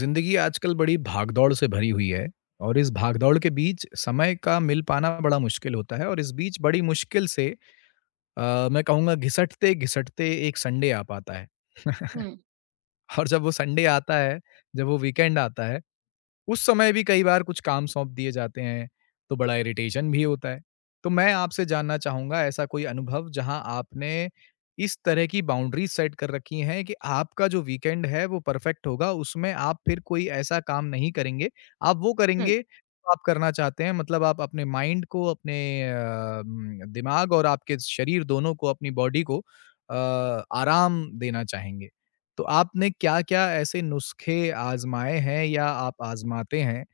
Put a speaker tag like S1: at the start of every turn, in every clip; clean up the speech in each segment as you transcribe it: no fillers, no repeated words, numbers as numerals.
S1: जिंदगी आजकल बड़ी भागदौड़ से भरी हुई है और इस भागदौड़ के बीच समय का मिल पाना बड़ा मुश्किल होता है और इस बीच बड़ी मुश्किल से मैं कहूँगा घिसटते घिसटते एक संडे आ पाता है।
S2: हुँ,
S1: और जब वो संडे आता है जब वो वीकेंड आता है उस समय भी कई बार कुछ काम सौंप दिए जाते हैं, तो बड़ा इरिटेशन भी होता है। तो मैं आपसे जानना चाहूँगा ऐसा कोई अनुभव जहाँ आपने इस तरह की बाउंड्रीज़ सेट कर रखी हैं कि आपका जो वीकेंड है वो परफेक्ट होगा, उसमें आप फिर कोई ऐसा काम नहीं करेंगे। आप वो
S2: हुँ।
S1: करेंगे जो आप करना चाहते हैं मतलब आप अपने माइंड को, अपने दिमाग और आपके शरीर दोनों को, अपनी बॉडी को अ, आराम देना चाहेंगे। तो आपने क्या-क्या ऐसे नुस्खे आज़माए हैं या आप आज़माते हैं,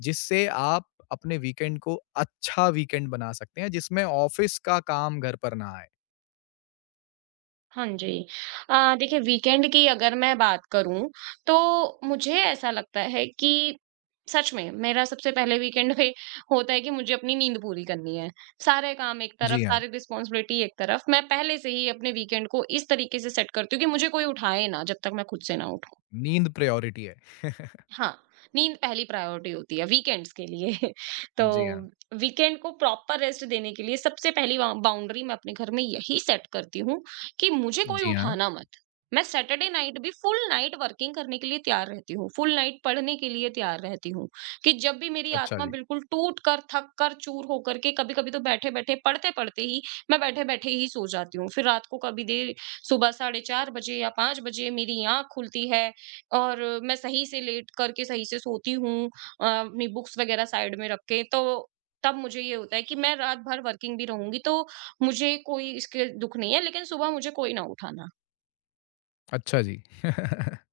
S1: जिससे आप अपने वीकेंड को अच्छा वीकेंड बना सकते हैं, जिसमें ऑफ़िस का काम घर पर ना आए?
S2: हाँ जी। अ, देखिए, वीकेंड की अगर मैं बात करूँ, तो मुझे ऐसा लगता है कि सच में मेरा सबसे पहले वीकेंड पे होता है कि मुझे अपनी नींद पूरी करनी है। सारे काम एक तरफ,
S1: जी हाँ,
S2: सारी रिस्पॉन्सिबिलिटी एक तरफ। मैं पहले से ही अपने वीकेंड को इस तरीके से सेट करती हूँ कि मुझे कोई उठाए ना, जब तक मैं खुद से ना उठूँ।
S1: नींद प्रायोरिटी है।
S2: हाँ, नींद पहली प्रायोरिटी होती है वीकेंड्स के लिए। तो
S1: जी हाँ,
S2: वीकेंड को प्रॉपर रेस्ट देने के लिए सबसे पहली बा बाउंड्री मैं अपने घर में यही सेट करती हूँ कि मुझे कोई
S1: जी हाँ।
S2: उठाना मत। मैं सैटरडे नाइट भी फुल नाइट वर्किंग करने के लिए तैयार रहती हूँ, फुल नाइट पढ़ने के लिए तैयार रहती हूँ कि जब भी मेरी
S1: अच्छा
S2: आत्मा
S1: जी,
S2: बिल्कुल टूट कर, थक कर, चूर होकर के कभी-कभी तो बैठे-बैठे, पढ़ते-पढ़ते ही मैं बैठे-बैठे ही सो जाती हूँ। फिर रात को कभी देर सुबह 4:30 बजे या 5 बजे मेरी आँख खुलती है और मैं सही से लेट करके सही से सोती हूँ, अपनी बुक्स वगैरह साइड में रख के। तो तब मुझे ये होता है कि मैं रात भर वर्किंग भी रहूंगी तो मुझे कोई इसके दुख नहीं है, लेकिन सुबह मुझे कोई ना उठाना,
S1: अच्छा जी।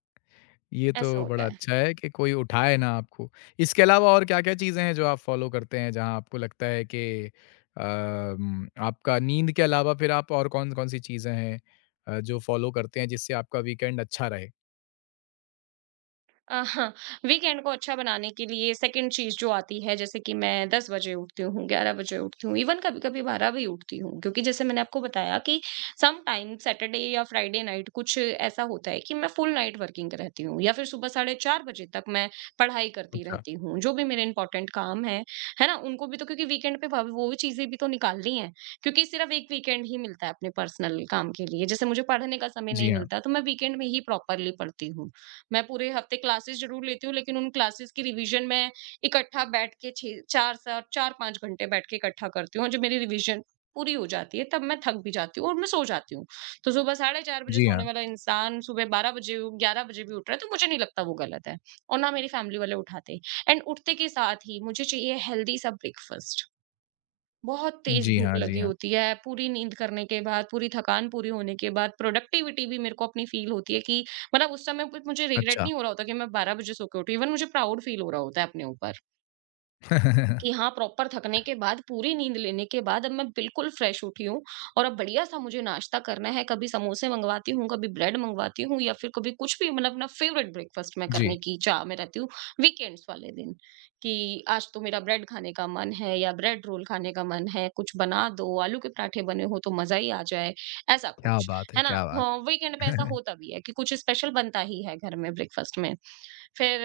S1: ये तो
S2: ऐसा होता
S1: बड़ा
S2: है।
S1: अच्छा है कि कोई उठाए ना आपको। इसके अलावा और क्या-क्या चीज़ें हैं जो आप फ़ॉलो करते हैं जहाँ आपको लगता है कि आपका नींद के अलावा फिर आप और कौन-कौन सी चीज़ें हैं जो फ़ॉलो करते हैं जिससे आपका वीकेंड अच्छा रहे?
S2: हाँ, वीकेंड को अच्छा बनाने के लिए सेकंड चीज़ जो आती है, जैसे कि मैं 10 बजे उठती हूँ, 11 बजे उठती हूँ, इवन कभी-कभी 12 भी उठती हूँ, क्योंकि जैसे मैंने आपको बताया कि सम टाइम सैटरडे या फ्राइडे नाइट कुछ ऐसा होता है कि मैं फुल नाइट वर्किंग रहती हूँ या फिर सुबह साढ़े 4 बजे तक मैं पढ़ाई करती
S1: अच्छा।
S2: रहती हूँ। जो भी मेरे इंपॉर्टेंट काम हैं, है ना? उनको भी, तो क्योंकि वीकेंड पे भ वो भी चीज़ें भी तो निकालनी है, क्योंकि सिर्फ एक वीकेंड ही मिलता है अपने पर्सनल काम के लिए। जैसे मुझे पढ़ने का समय
S1: जी
S2: नहीं
S1: हाँ।
S2: मिलता, तो मैं वीकेंड में ही प्रॉपरली पढ़ती हूँ। मैं पूरे हफ्ते क्लासेस ज़रूर लेती हूँ, लेकिन उन क्लासेस की रिवीजन मैं इकट्ठा बैठ के छः 4 सा 4-5 घंटे बैठ के इकट्ठा करती हूँ, और जब मेरी रिवीजन पूरी हो जाती है तब मैं थक भी जाती हूँ और मैं सो जाती हूँ। तो सुबह 4:30 बजे
S1: जी हाँ।
S2: सोने वाला इंसान सुबह 12 बजे, 11 बजे भी उठ रहा है तो मुझे नहीं लगता वो गलत है, और ना मेरी फैमिली वाले उठाते। एंड उठते के साथ ही मुझे चाहिए हेल्दी सा ब्रेकफास्ट। बहुत तेज
S1: जी
S2: भूख
S1: हाँ, जी
S2: लगी
S1: हाँ।
S2: होती है, पूरी नींद करने के बाद, पूरी थकान पूरी होने के बाद, प्रोडक्टिविटी भी मेरे को अपनी फ़ील होती है कि मतलब उस समय पे मुझे रिग्रेट
S1: अच्छा।
S2: नहीं हो रहा होता कि मैं 12 बजे सो के उठी, इवन मुझे प्राउड फ़ील हो रहा होता है अपने ऊपर। कि हाँ, प्रॉपर थकने के बाद, पूरी नींद लेने के बाद अब मैं बिल्कुल फ्रेश उठी हूँ और अब बढ़िया-सा मुझे नाश्ता करना है। कभी समोसे मँगवाती हूँ, कभी ब्रेड मँगवाती हूँ या फिर कभी कुछ भी, मतलब अपना फ़ेवरेट ब्रेकफ़ास्ट मैं
S1: जी।
S2: करने की चाह में रहती हूँ, वीकेंड्स वाले दिन, कि आज तो मेरा ब्रेड खाने का मन है या ब्रेड रोल खाने का मन है, कुछ बना दो, आलू के पराठे बने हों तो मज़ा ही आ जाए, ऐसा
S1: क्या
S2: कुछ।
S1: बात है!
S2: है ना?
S1: क्या बात!
S2: हाँ, वीकेंड में ऐसा होता भी है कि कुछ स्पेशल बनता ही है घर में ब्रेकफ़ास्ट में। फिर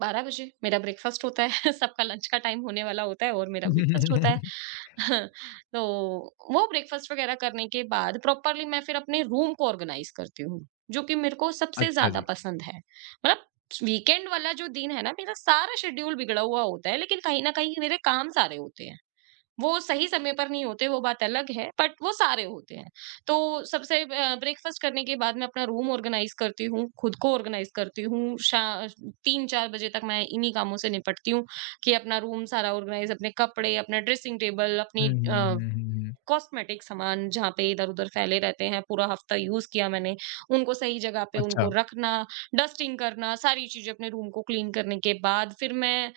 S2: 12 बजे मेरा ब्रेकफ़ास्ट होता है, सबका लंच का टाइम होने वाला होता है और मेरा ब्रेकफ़ास्ट होता है। तो वो ब्रेकफ़ास्ट वग़ैरह करने के बाद प्रॉपरली मैं फिर अपने रूम को ऑर्गनाइज़ करती हूँ, जो कि मेरे को सबसे
S1: अच्छा
S2: ज़्यादा
S1: जी।
S2: पसंद है। मतलब, वीकेंड वाला जो दिन है ना, मेरा सारा शेड्यूल बिगड़ा हुआ होता है, लेकिन कहीं न कहीं मेरे काम सारे होते हैं। वो सही समय पर नहीं होते, वो बात अलग है, बट वो सारे होते हैं। तो सबसे ब्रेकफ़ास्ट करने के बाद मैं अपना रूम ऑर्गनाइज़ करती हूँ, खुद को ऑर्गनाइज़ करती हूँ। शा 3-4 बजे तक मैं इन्हीं कामों से निपटती हूँ कि अपना रूम सारा ऑर्गनाइज़, अपने कपड़े, अपना ड्रेसिंग टेबल,
S1: हुँ,
S2: अपनी
S1: हुँ, हुँ, हुँ, हुँ।
S2: कॉस्मेटिक सामान जहाँ पे इधर-उधर फैले रहते हैं, पूरा हफ्ता यूज़ किया मैंने, उनको सही जगह पे
S1: अच्छा।
S2: उनको रखना, डस्टिंग करना, सारी चीज़ें, अपने रूम को क्लीन करने के बाद फिर मैं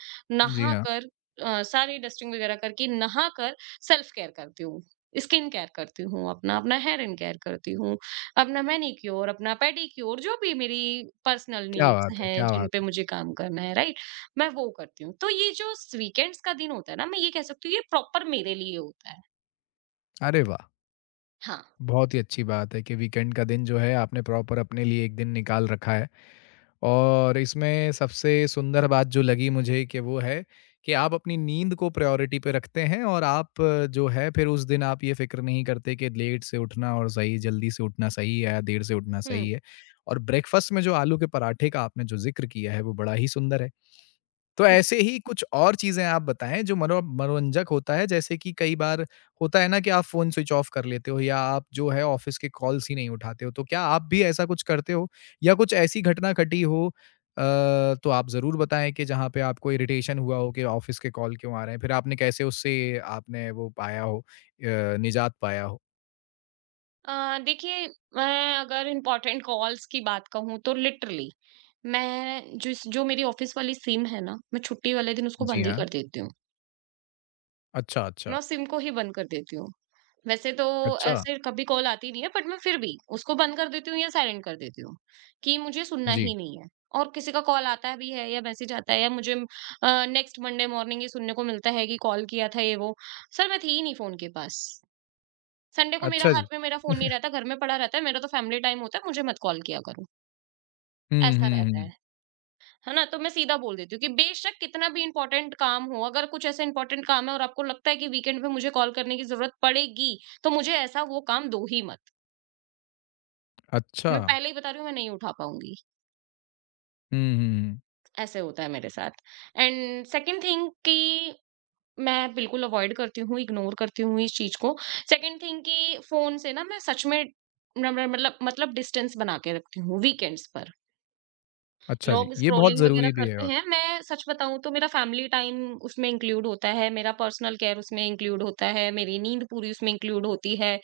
S1: जी
S2: नहा
S1: हाँ।
S2: कर, सारी डस्टिंग वगैरह करके नहा कर सेल्फ केयर करती हूँ। स्किन केयर करती हूँ अपना, अपना हेयर एंड केयर करती हूँ, अपना मैनीक्योर, अपना पेडीक्योर, जो भी मेरी पर्सनल
S1: क्या
S2: नीड्स
S1: बात है!
S2: हैं,
S1: क्या
S2: जिन
S1: बात
S2: पे
S1: है!
S2: मुझे काम करना है, राइट? मैं वो करती हूँ। तो ये जो स वीकेंड्स का दिन होता है ना, मैं ये कह सकती हूँ ये प्रॉपर मेरे लिए होता है।
S1: अरे वाह!
S2: हाँ।
S1: बहुत ही अच्छी बात है कि वीकेंड का दिन जो है आपने प्रॉपर अपने लिए एक दिन निकाल रखा है और इसमें सबसे सुंदर बात जो लगी मुझे कि वो है कि आप अपनी नींद को प्रायोरिटी पे रखते हैं और आप जो है फिर उस दिन आप ये फिक्र नहीं करते कि लेट से उठना और सही जल्दी से उठना सही है या देर से उठना
S2: हुँ।
S1: सही है और ब्रेकफास्ट में जो आलू के पराठे का आपने जो जिक्र किया है वो बड़ा ही सुंदर है तो ऐसे ही कुछ और चीज़ें आप बताएँ जो मनो मनोरंजक होता है जैसे कि कई बार होता है ना कि आप फ़ोन स्विच ऑफ कर लेते हो या आप जो है ऑफ़िस के कॉल्स ही नहीं उठाते हो, तो क्या आप भी ऐसा कुछ करते हो? या कुछ ऐसी घटना घटी हो अ, तो आप ज़रूर बताएँ कि जहाँ पे आपको इरिटेशन हुआ हो कि ऑफ़िस के कॉल क्यों आ रहे हैं? फिर आपने कैसे उससे आपने वो पाया हो निजात पाया हो?
S2: देखिए, मैं अगर इम्पोर्टेंट कॉल्स की बात कहूँ तो लिटरली, मैं जिस जो मेरी ऑफ़िस वाली सिम है ना, मैं छुट्टी वाले दिन उसको
S1: जी
S2: बंद ही
S1: हाँ।
S2: कर देती हूँ।
S1: अच्छा, अच्छा।
S2: मैं उस सिम को ही बंद कर देती हूँ। वैसे तो
S1: अच्छा,
S2: ऐसे कभी कॉल आती नहीं है, बट मैं फिर भी उसको बंद कर देती हूँ या साइलेंट कर देती हूँ, कि मुझे सुनना
S1: जी।
S2: ही नहीं है। और किसी का कॉल आता भी है या मैसेज आता है, या मुझे नेक्स्ट मंडे मॉर्निंग ये सुनने को मिलता है कि कॉल किया था ये वो। सर, मैं थी ही नहीं फ़ोन के पास। संडे को मेरा
S1: अच्छा जी।
S2: हाथ में मेरा फ़ोन नहीं रहता, घर में पड़ा रहता है, मेरा तो फैमिली टाइम होता है, मुझे मत कॉल किया करो,
S1: हुँ,
S2: ऐसा
S1: हुँ,
S2: रहता है।
S1: हुँ।
S2: है ना? तो मैं सीधा बोल देती हूँ कि बेशक कितना भी इम्पोर्टेंट काम हो, अगर कुछ ऐसा इम्पोर्टेंट काम है और आपको लगता है कि वीकेंड में मुझे कॉल करने की ज़रूरत पड़ेगी, तो मुझे ऐसा वो काम दो ही मत।
S1: अच्छा।
S2: मैं पहले ही बता रही हूँ, मैं नहीं उठा पाऊँगी,
S1: हुँ, हुँ, हुँ।
S2: ऐसे होता है मेरे साथ। एंड सेकंड थिंग कि मैं बिल्कुल अवॉइड करती हूँ, इग्नोर करती हूँ इस चीज़ को। सेकंड थिंग कि फ़ोन से ना मैं सच में न न मतलब मतलब डिस्टेंस बना के रखती हूँ वीकेंड्स पर।
S1: अच्छा जी,
S2: लोग
S1: ये बहुत
S2: स्क्रॉलिंग वगैरह
S1: ज़रूरी भी है
S2: करते
S1: और
S2: हैं। मैं सच बताऊँ तो मेरा फैमिली टाइम उसमें इंक्लूड होता है, मेरा पर्सनल केयर उसमें इंक्लूड होता है, मेरी नींद पूरी उसमें इंक्लूड होती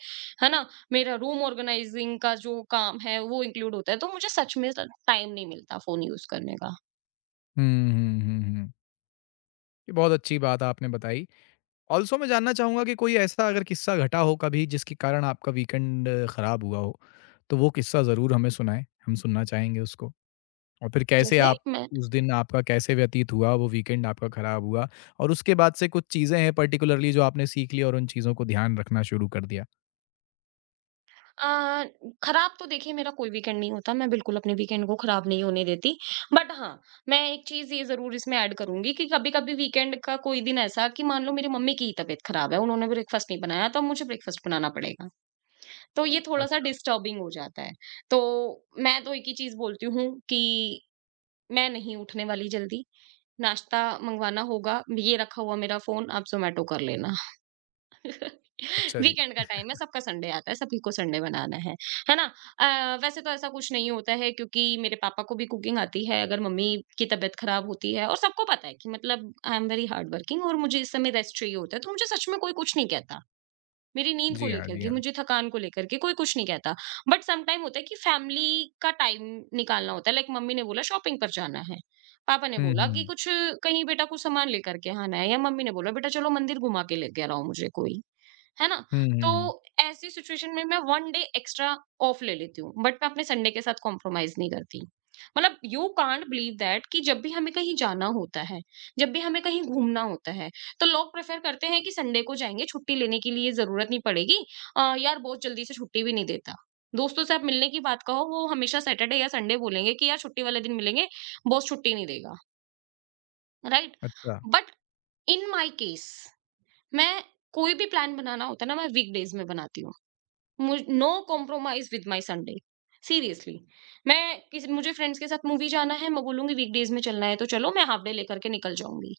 S2: है ना? मेरा रूम ऑर्गनाइजिंग का जो काम है, वो इंक्लूड होता है। तो मुझे सच में स टाइम नहीं मिलता फ़ोन यूज़ करने का।
S1: हुँ, हुँ, हुँ, हुँ। ये बहुत अच्छी बात आपने बताई। ऑल्सो मैं जानना चाहूँगा कि कोई ऐसा अगर किस्सा घटा हो कभी जिसके कारण आपका वीकेंड खराब हुआ हो, तो वो किस्सा ज़रूर हमें सुनाएँ, हम सुनना चाहेंगे उसको। और फिर कैसे
S2: जैसे
S1: आप
S2: मैं
S1: उस दिन आपका कैसे व्यतीत हुआ, वो वीकेंड आपका खराब हुआ और उसके बाद से कुछ चीज़ें हैं पार्टिकुलरली जो आपने सीख ली और उन चीज़ों को ध्यान रखना शुरू कर दिया?
S2: अ, खराब तो देखिए मेरा कोई वीकेंड नहीं होता, मैं बिल्कुल अपने वीकेंड को खराब नहीं होने देती। बट हाँ, मैं एक चीज़ ये ज़रूर इसमें ऐड करूँगी कि कभी-कभी वीकेंड का कोई दिन ऐसा कि मान लो मेरी मम्मी की ही तबीयत खराब है, उन्होंने ब्रेकफ़ास्ट नहीं बनाया, तो अब मुझे ब्रेकफ़ास्ट बनाना पड़ेगा। तो ये थोड़ा-सा
S1: अच्छा,
S2: डिस्टर्बिंग हो जाता है। तो मैं तो एक ही चीज़ बोलती हूँ कि मैं नहीं उठने वाली जल्दी, नाश्ता मँगवाना होगा, ये रखा हुआ मेरा फ़ोन, आप ज़ोमैटो कर लेना।
S1: अच्छा जी।
S2: वीकेंड का टाइम है, सबका संडे आता है, सभी को संडे बनाना है ना? वैसे तो ऐसा कुछ नहीं होता है, क्योंकि मेरे पापा को भी कुकिंग आती है, अगर मम्मी की तबीयत खराब होती है और सबको पता है कि मतलब I am very hard working और मुझे इस समय रेस्ट चाहिए होता है, तो मुझे सच में कोई कुछ नहीं कहता। मेरी नींद को
S1: जी हाँ,
S2: लेकर
S1: जी
S2: के,
S1: हाँ।
S2: मुझे थकान को लेकर के कोई कुछ नहीं कहता। बट सम टाइम होता है कि फैमिली का टाइम निकालना होता है, लाइक मम्मी ने बोला शॉपिंग पर जाना है, पापा ने
S1: हुँ,
S2: बोला
S1: हुँ,
S2: कि
S1: हुँ।
S2: कुछ कहीं बेटा कुछ सामान लेकर के आना है, या मम्मी ने बोला बेटा चलो मंदिर घुमा के लेके आओ मुझे कोई। है ना?
S1: हुँ, हुँ,
S2: तो
S1: हुँ।
S2: ऐसी सिचुएशन में मैं 1 डे एक्स्ट्रा ऑफ ले लेती हूँ, बट मैं अपने संडे के साथ कॉम्प्रोमाइज़ नहीं करती। मतलब यू कांट बिलीव दैट कि जब भी हमें कहीं जाना होता है, जब भी हमें कहीं घूमना होता है, तो लोग प्रेफ़र करते हैं कि संडे को जाएँगे, छुट्टी लेने के लिए ज़रूरत नहीं पड़ेगी। यार बहुत जल्दी से छुट्टी भी नहीं देता। दोस्तों से आप मिलने की बात कहो, वो हमेशा सैटरडे या संडे बोलेंगे कि यार छुट्टी वाले दिन मिलेंगे, बॉस छुट्टी नहीं देगा, राइट?
S1: अच्छा।
S2: बट इन माय केस, मैं कोई भी प्लान बनाना होता है ना, मैं वीकडेज़ में बनाती हूँ। मुझ no compromise with my Sunday. Seriously, मैं किसी मुझे फ्रेंड्स के साथ मूवी जाना है, मैं बोलूंगी वीकडेज में चलना है तो चलो, मैं हाफ डे लेकर के निकल जाऊंगी।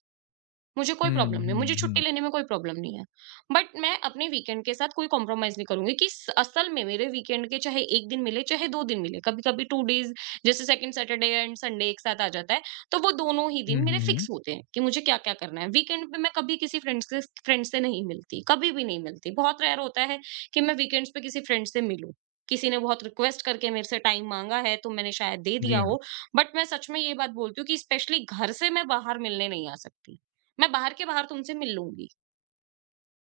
S2: मुझे कोई
S1: हुँ,
S2: प्रॉब्लम नहीं है,
S1: हुँ,
S2: मुझे
S1: हुँ।
S2: छुट्टी लेने में कोई प्रॉब्लम नहीं है। बट मैं अपने वीकेंड के साथ कोई कॉम्प्रोमाइज़ नहीं करूँगी कि स असल में मेरे वीकेंड के चाहे 1 दिन मिले, चाहे 2 दिन मिले, कभी-कभी 2 डेज़ जैसे सेकंड सैटरडे एंड संडे एक साथ आ जाता है, तो वो दोनों ही
S1: हुँ,
S2: दिन मेरे
S1: हुँ, हुँ।
S2: फिक्स होते हैं कि मुझे क्या-क्या करना है। वीकेंड पे मैं कभी किसी फ्रेंड से नहीं मिलती, कभी भी नहीं मिलती। बहुत रेयर होता है कि मैं वीकेंड्स पे किसी फ्रेंड से मिलूँ। किसी ने बहुत रिक्वेस्ट करके मेरे से टाइम माँगा है, तो मैंने शायद दे दिया
S1: जी हाँ।
S2: हो। बट मैं सच में ये बात बोलती हूँ कि स्पेशली घर से मैं बाहर मिलने नहीं आ सकती। मैं बाहर के बाहर तुमसे मिल लूँगी।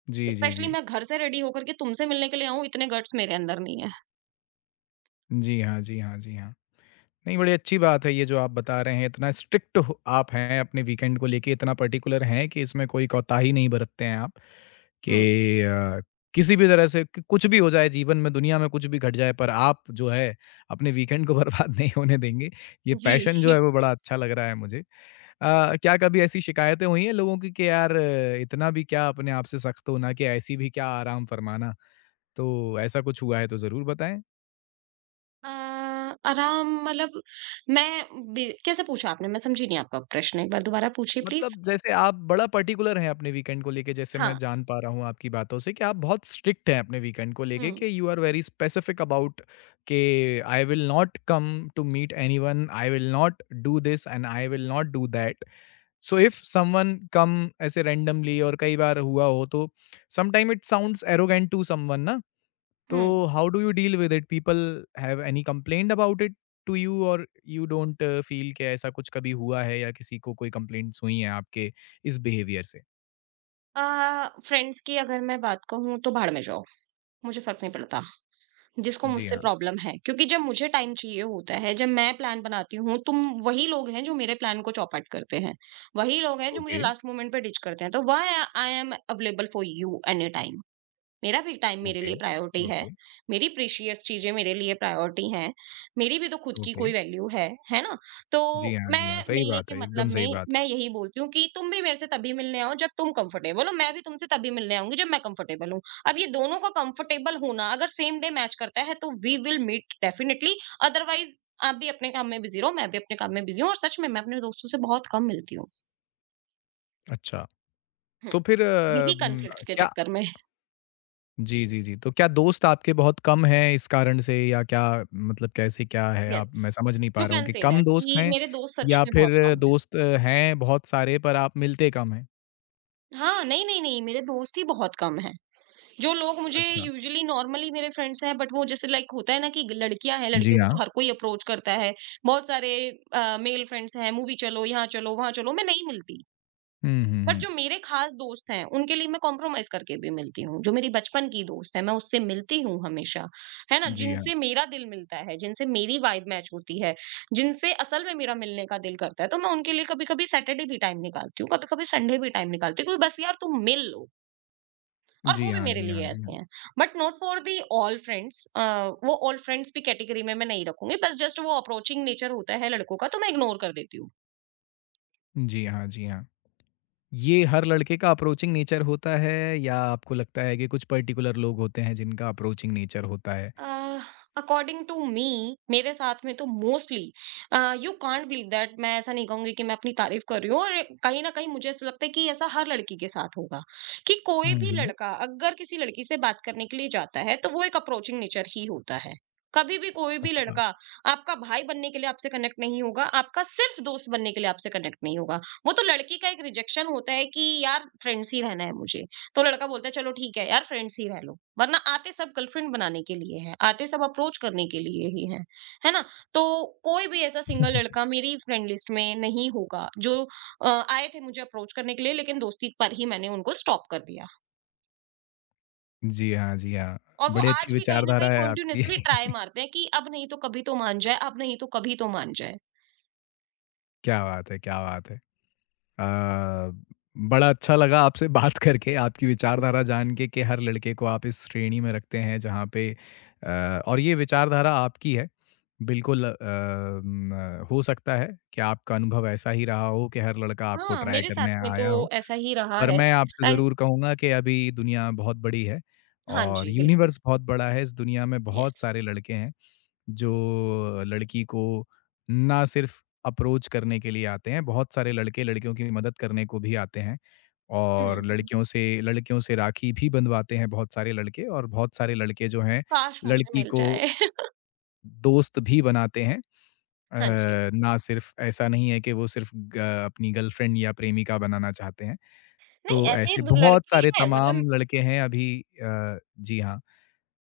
S1: जी, जी,
S2: स्पेशली
S1: जी।
S2: मैं घर से रेडी होकर के तुमसे मिलने के लिए आऊँ, इतने गट्स मेरे अंदर नहीं है।
S1: जी हाँ, जी हाँ, जी हाँ। नहीं, बड़ी अच्छी बात है ये जो आप बता रहे हैं, इतना स्ट्रिक्ट हो आप हैं अपने वीकेंड को लेके, इतना पर्टिकुलर हैं कि इसमें कोई कोताही नहीं बरतते हैं आप,
S2: हुँ।
S1: कि किसी भी तरह से क कुछ भी हो जाए जीवन में, दुनिया में कुछ भी घट जाए, पर आप जो है अपने वीकेंड को बर्बाद नहीं होने देंगे। ये
S2: जी।
S1: पैशन जो है वो बड़ा अच्छा लग रहा है मुझे। क्या कभी ऐसी शिकायतें हुई हैं लोगों की कि यार इतना भी क्या अपने आप से सख्त होना, कि ऐसी भी क्या आराम फरमाना? तो ऐसा कुछ हुआ है तो ज़रूर बताएँ।
S2: अ, आराम मतलब, मैं बे कैसे पूछा आपने? मैं समझी नहीं, आपका प्रश्न एक बार दोबारा पूछिए प्लीज़।
S1: मतलब जैसे आप बड़ा पर्टिकुलर हैं अपने वीकेंड को लेके जैसे मैं
S2: हाँ।
S1: जान पा रहा हूँ आपकी बातों से कि आप बहुत स्ट्रिक्ट हैं अपने वीकेंड को लेके
S2: हुँ,
S1: कि you are very specific about के I will not come to meet anyone I will not do this and I will not do that so if someone come ऐसे रैंडमली और कई बार हुआ हो तो sometime it sounds arrogant to someone ना।
S2: हुँ।
S1: So how do you deal with it? People have any complained about it to you और you don't feel कि ऐसा कुछ कभी हुआ है या किसी को कोई कंप्लेंट्स हुई हैं आपके इस बिहेवियर से?
S2: अ, फ्रेंड्स की अगर मैं बात कहूँ तो भाड़ में जाओ, मुझे फ़र्क नहीं पड़ता। जिसको
S1: जी
S2: मुझसे
S1: हाँ,
S2: प्रॉब्लम है, क्योंकि जब मुझे टाइम चाहिए होता है, जब मैं प्लान बनाती हूँ, तुम वही लोग हैं जो मेरे प्लान को चौपट करते हैं, वही लोग हैं जो मुझे
S1: ओके,
S2: लास्ट मोमेंट पे डिच करते हैं। तो why I am available for you any time. मेरा भी टाइम मेरे
S1: ओके,
S2: लिए प्रायोरिटी है,
S1: ओके,
S2: मेरी प्रीशियस चीज़ें मेरे लिए प्रायोरिटी हैं, मेरी भी तो खुद की
S1: ओके।
S2: कोई वैल्यू है ना? तो
S1: जी हाँ, जी हाँ,
S2: मैं
S1: सही
S2: मिलने
S1: बात
S2: के
S1: है, एकदम
S2: मतलब
S1: सही
S2: में
S1: बात है।
S2: मैं यही बोलती हूँ कि तुम भी मेरे से तभी मिलने आओ जब तुम कंफर्टेबल हो, मैं भी तुमसे तभी मिलने आऊँगी जब मैं कंफर्टेबल हूँ। अब ये दोनों का कंफर्टेबल होना अगर सेम डे मैच करता है तो we will meet definitely. Otherwise आप भी अपने काम में बिज़ी रहो, मैं भी अपने काम में बिज़ी हूँ। और सच में मैं अपने दोस्तों से बहुत कम मिलती हूँ।
S1: अच्छा,
S2: हुँ।
S1: तो फिर
S2: यही कॉन्फ्लिक्ट्स के
S1: क्या
S2: चक्कर में।
S1: जी, जी, जी, तो क्या दोस्त आपके बहुत कम हैं इस कारण से या क्या मतलब कैसे क्या है आप
S2: यस,
S1: मैं समझ नहीं पा
S2: यू
S1: रहा हूँ
S2: कैन
S1: कि
S2: से
S1: कम
S2: दैट
S1: दोस्त
S2: कि
S1: हैं
S2: मेरे दोस्त सच
S1: या
S2: में बहुत
S1: फिर
S2: कम हैं।
S1: दोस्त हैं बहुत सारे पर आप मिलते कम हैं?
S2: हाँ, नहीं, नहीं, नहीं, मेरे दोस्त ही बहुत कम हैं। जो लोग मुझे
S1: अच्छा।
S2: यूजुअली नॉर्मली मेरे फ्रेंड्स हैं, बट वो जैसे लाइक होता है ना कि लड़कियाँ हैं,
S1: जी
S2: लड़कियों को तो
S1: हाँ।
S2: हर कोई अप्रोच करता है। बहुत सारे मेल फ्रेंड्स हैं, मूवी चलो, यहाँ चलो, वहाँ चलो, मैं नहीं मिलती।
S1: हुँ, हुँ,
S2: बट
S1: हुँ।
S2: जो मेरे खास दोस्त हैं उनके लिए मैं कॉम्प्रोमाइज करके भी मिलती हूँ। जो मेरी बचपन की दोस्त है, मैं उससे मिलती हूँ हमेशा, है ना?
S1: जी हाँ।
S2: जिनसे मेरा दिल मिलता है, जिनसे मेरी वाइब मैच होती है, जिनसे असल में मेरा मिलने का दिल करता है, तो मैं उनके लिए कभी कभी सैटरडे भी टाइम निकालती हूँ, कभी कभी संडे भी टाइम निकालती हूँ, क्योंकि बस यार तुम मिल लो। और
S1: जी
S2: वो भी
S1: हाँ,
S2: मेरे
S1: जी
S2: लिए
S1: हाँ, जी
S2: ऐसे
S1: हाँ।
S2: हैं। But not for the all friends. वो ऑल फ्रेंड्स भी कैटेगरी में मैं नहीं रखूंगी, बस जस्ट वो अप्रोचिंग नेचर होता है लड़कों का, तो मैं इग्नोर कर देती हूँ।
S1: जी हाँ, जी हाँ। ये हर लड़के का अप्रोचिंग नेचर होता है या आपको लगता है कि कुछ पर्टिकुलर लोग होते हैं जिनका अप्रोचिंग नेचर होता है?
S2: अकॉर्डिंग टू मी, मेरे साथ में तो mostly, you can't believe that, मैं ऐसा नहीं कहूंगी कि मैं अपनी तारीफ कर रही हूँ, और कहीं ना कहीं मुझे ऐसा लगता है कि ऐसा हर लड़की के साथ होगा कि कोई
S1: हुँ,
S2: भी
S1: हुँ।
S2: लड़का अगर किसी लड़की से बात करने के लिए जाता है तो वो एक अप्रोचिंग नेचर ही होता है। कभी भी कोई भी
S1: अच्छा।
S2: लड़का आपका भाई बनने के लिए आपसे कनेक्ट नहीं होगा, आपका सिर्फ दोस्त बनने के लिए आपसे कनेक्ट नहीं होगा। वो तो लड़की का एक रिजेक्शन होता है कि यार फ्रेंड्स ही रहना है मुझे, तो लड़का बोलता है चलो ठीक है यार फ्रेंड्स ही रह लो, वरना आते सब गर्लफ्रेंड बनाने के लिए हैं, आते सब अप्रोच करने के लिए ही हैं, है ना? तो कोई भी ऐसा सिंगल लड़का मेरी फ्रेंड लिस्ट में नहीं होगा जो आए थे मुझे अप्रोच करने के लिए, लेकिन दोस्ती पर ही मैंने उनको स्टॉप कर दिया।
S1: जी हाँ, जी हाँ।
S2: और वो
S1: बड़ी अच्छी
S2: आज भी कहीं ना
S1: विचारधारा
S2: कहीं
S1: है आपकी।
S2: कंटिन्यूअसली ट्राई मारते हैं कि अब नहीं तो कभी तो मान जाए, अब नहीं तो कभी तो मान जाए।
S1: क्या बात है! क्या बात है! अ, बड़ा अच्छा लगा आपसे बात करके, आपकी विचारधारा जान के कि हर लड़के को आप इस श्रेणी में रखते हैं जहाँ पे अ, और ये विचारधारा आपकी है। बिल्कुल अ, म हो सकता है कि आपका अनुभव ऐसा ही रहा हो कि हर लड़का आपको
S2: हाँ,
S1: ट्राई
S2: मेरे साथ
S1: करने
S2: में तो
S1: आया हो।
S2: ऐसा ही रहा
S1: पर
S2: है।
S1: मैं आपसे
S2: एंड
S1: ज़रूर कहूँगा कि अभी दुनिया बहुत बड़ी है
S2: हाँ
S1: और
S2: जी, बिल्कुल।
S1: यूनिवर्स बहुत बड़ा है, इस दुनिया में
S2: यस।
S1: बहुत सारे लड़के हैं। जो लड़की को ना सिर्फ अप्रोच करने के लिए आते हैं, बहुत सारे लड़के लड़कियों की मदद करने को भी आते हैं और
S2: हम्म,
S1: लड़कियों से राखी भी बँधवाते हैं बहुत सारे लड़के और बहुत सारे लड़के जो हैं,
S2: काश मुझे
S1: लड़की
S2: मिल
S1: को
S2: जाए।
S1: दोस्त भी बनाते हैं।
S2: हाँ जी।
S1: अ, ना सिर्फ ऐसा नहीं है कि वो सिर्फ ग अपनी गर्लफ्रेंड या प्रेमिका बनाना चाहते हैं। तो
S2: नहीं, ऐसे
S1: ऐसे
S2: दु
S1: बहुत
S2: लड़के
S1: सारे
S2: हैं
S1: तमाम
S2: मतलब,
S1: लड़के हैं अभी जी हाँ।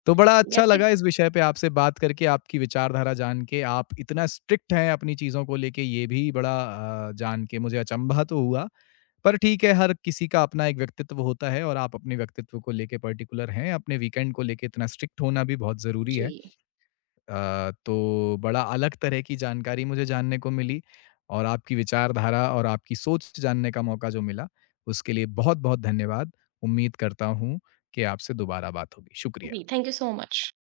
S1: तो बड़ा अच्छा
S2: ऐसे।
S1: लगा इस विषय पे आपसे बात करके, आपकी विचारधारा जान के। आप इतना स्ट्रिक्ट हैं अपनी चीज़ों को लेके, ये भी बड़ा जान के मुझे अचंभा तो हुआ। पर ठीक है, हर किसी का अपना एक व्यक्तित्व होता है और आप अपने व्यक्तित्व को लेके पर्टिकुलर हैं। अपने वीकेंड को लेके इतना स्ट्रिक्ट होना भी बहुत ज़रूरी
S2: जी।
S1: है। तो बड़ा अलग तरह की जानकारी मुझे जानने को मिली और आपकी विचारधारा और आपकी सोच जानने का मौका जो मिला, उसके लिए बहुत-बहुत धन्यवाद। उम्मीद करता हूँ कि आपसे दोबारा बात होगी।
S2: जी,
S1: शुक्रिया।
S2: Thank you so much.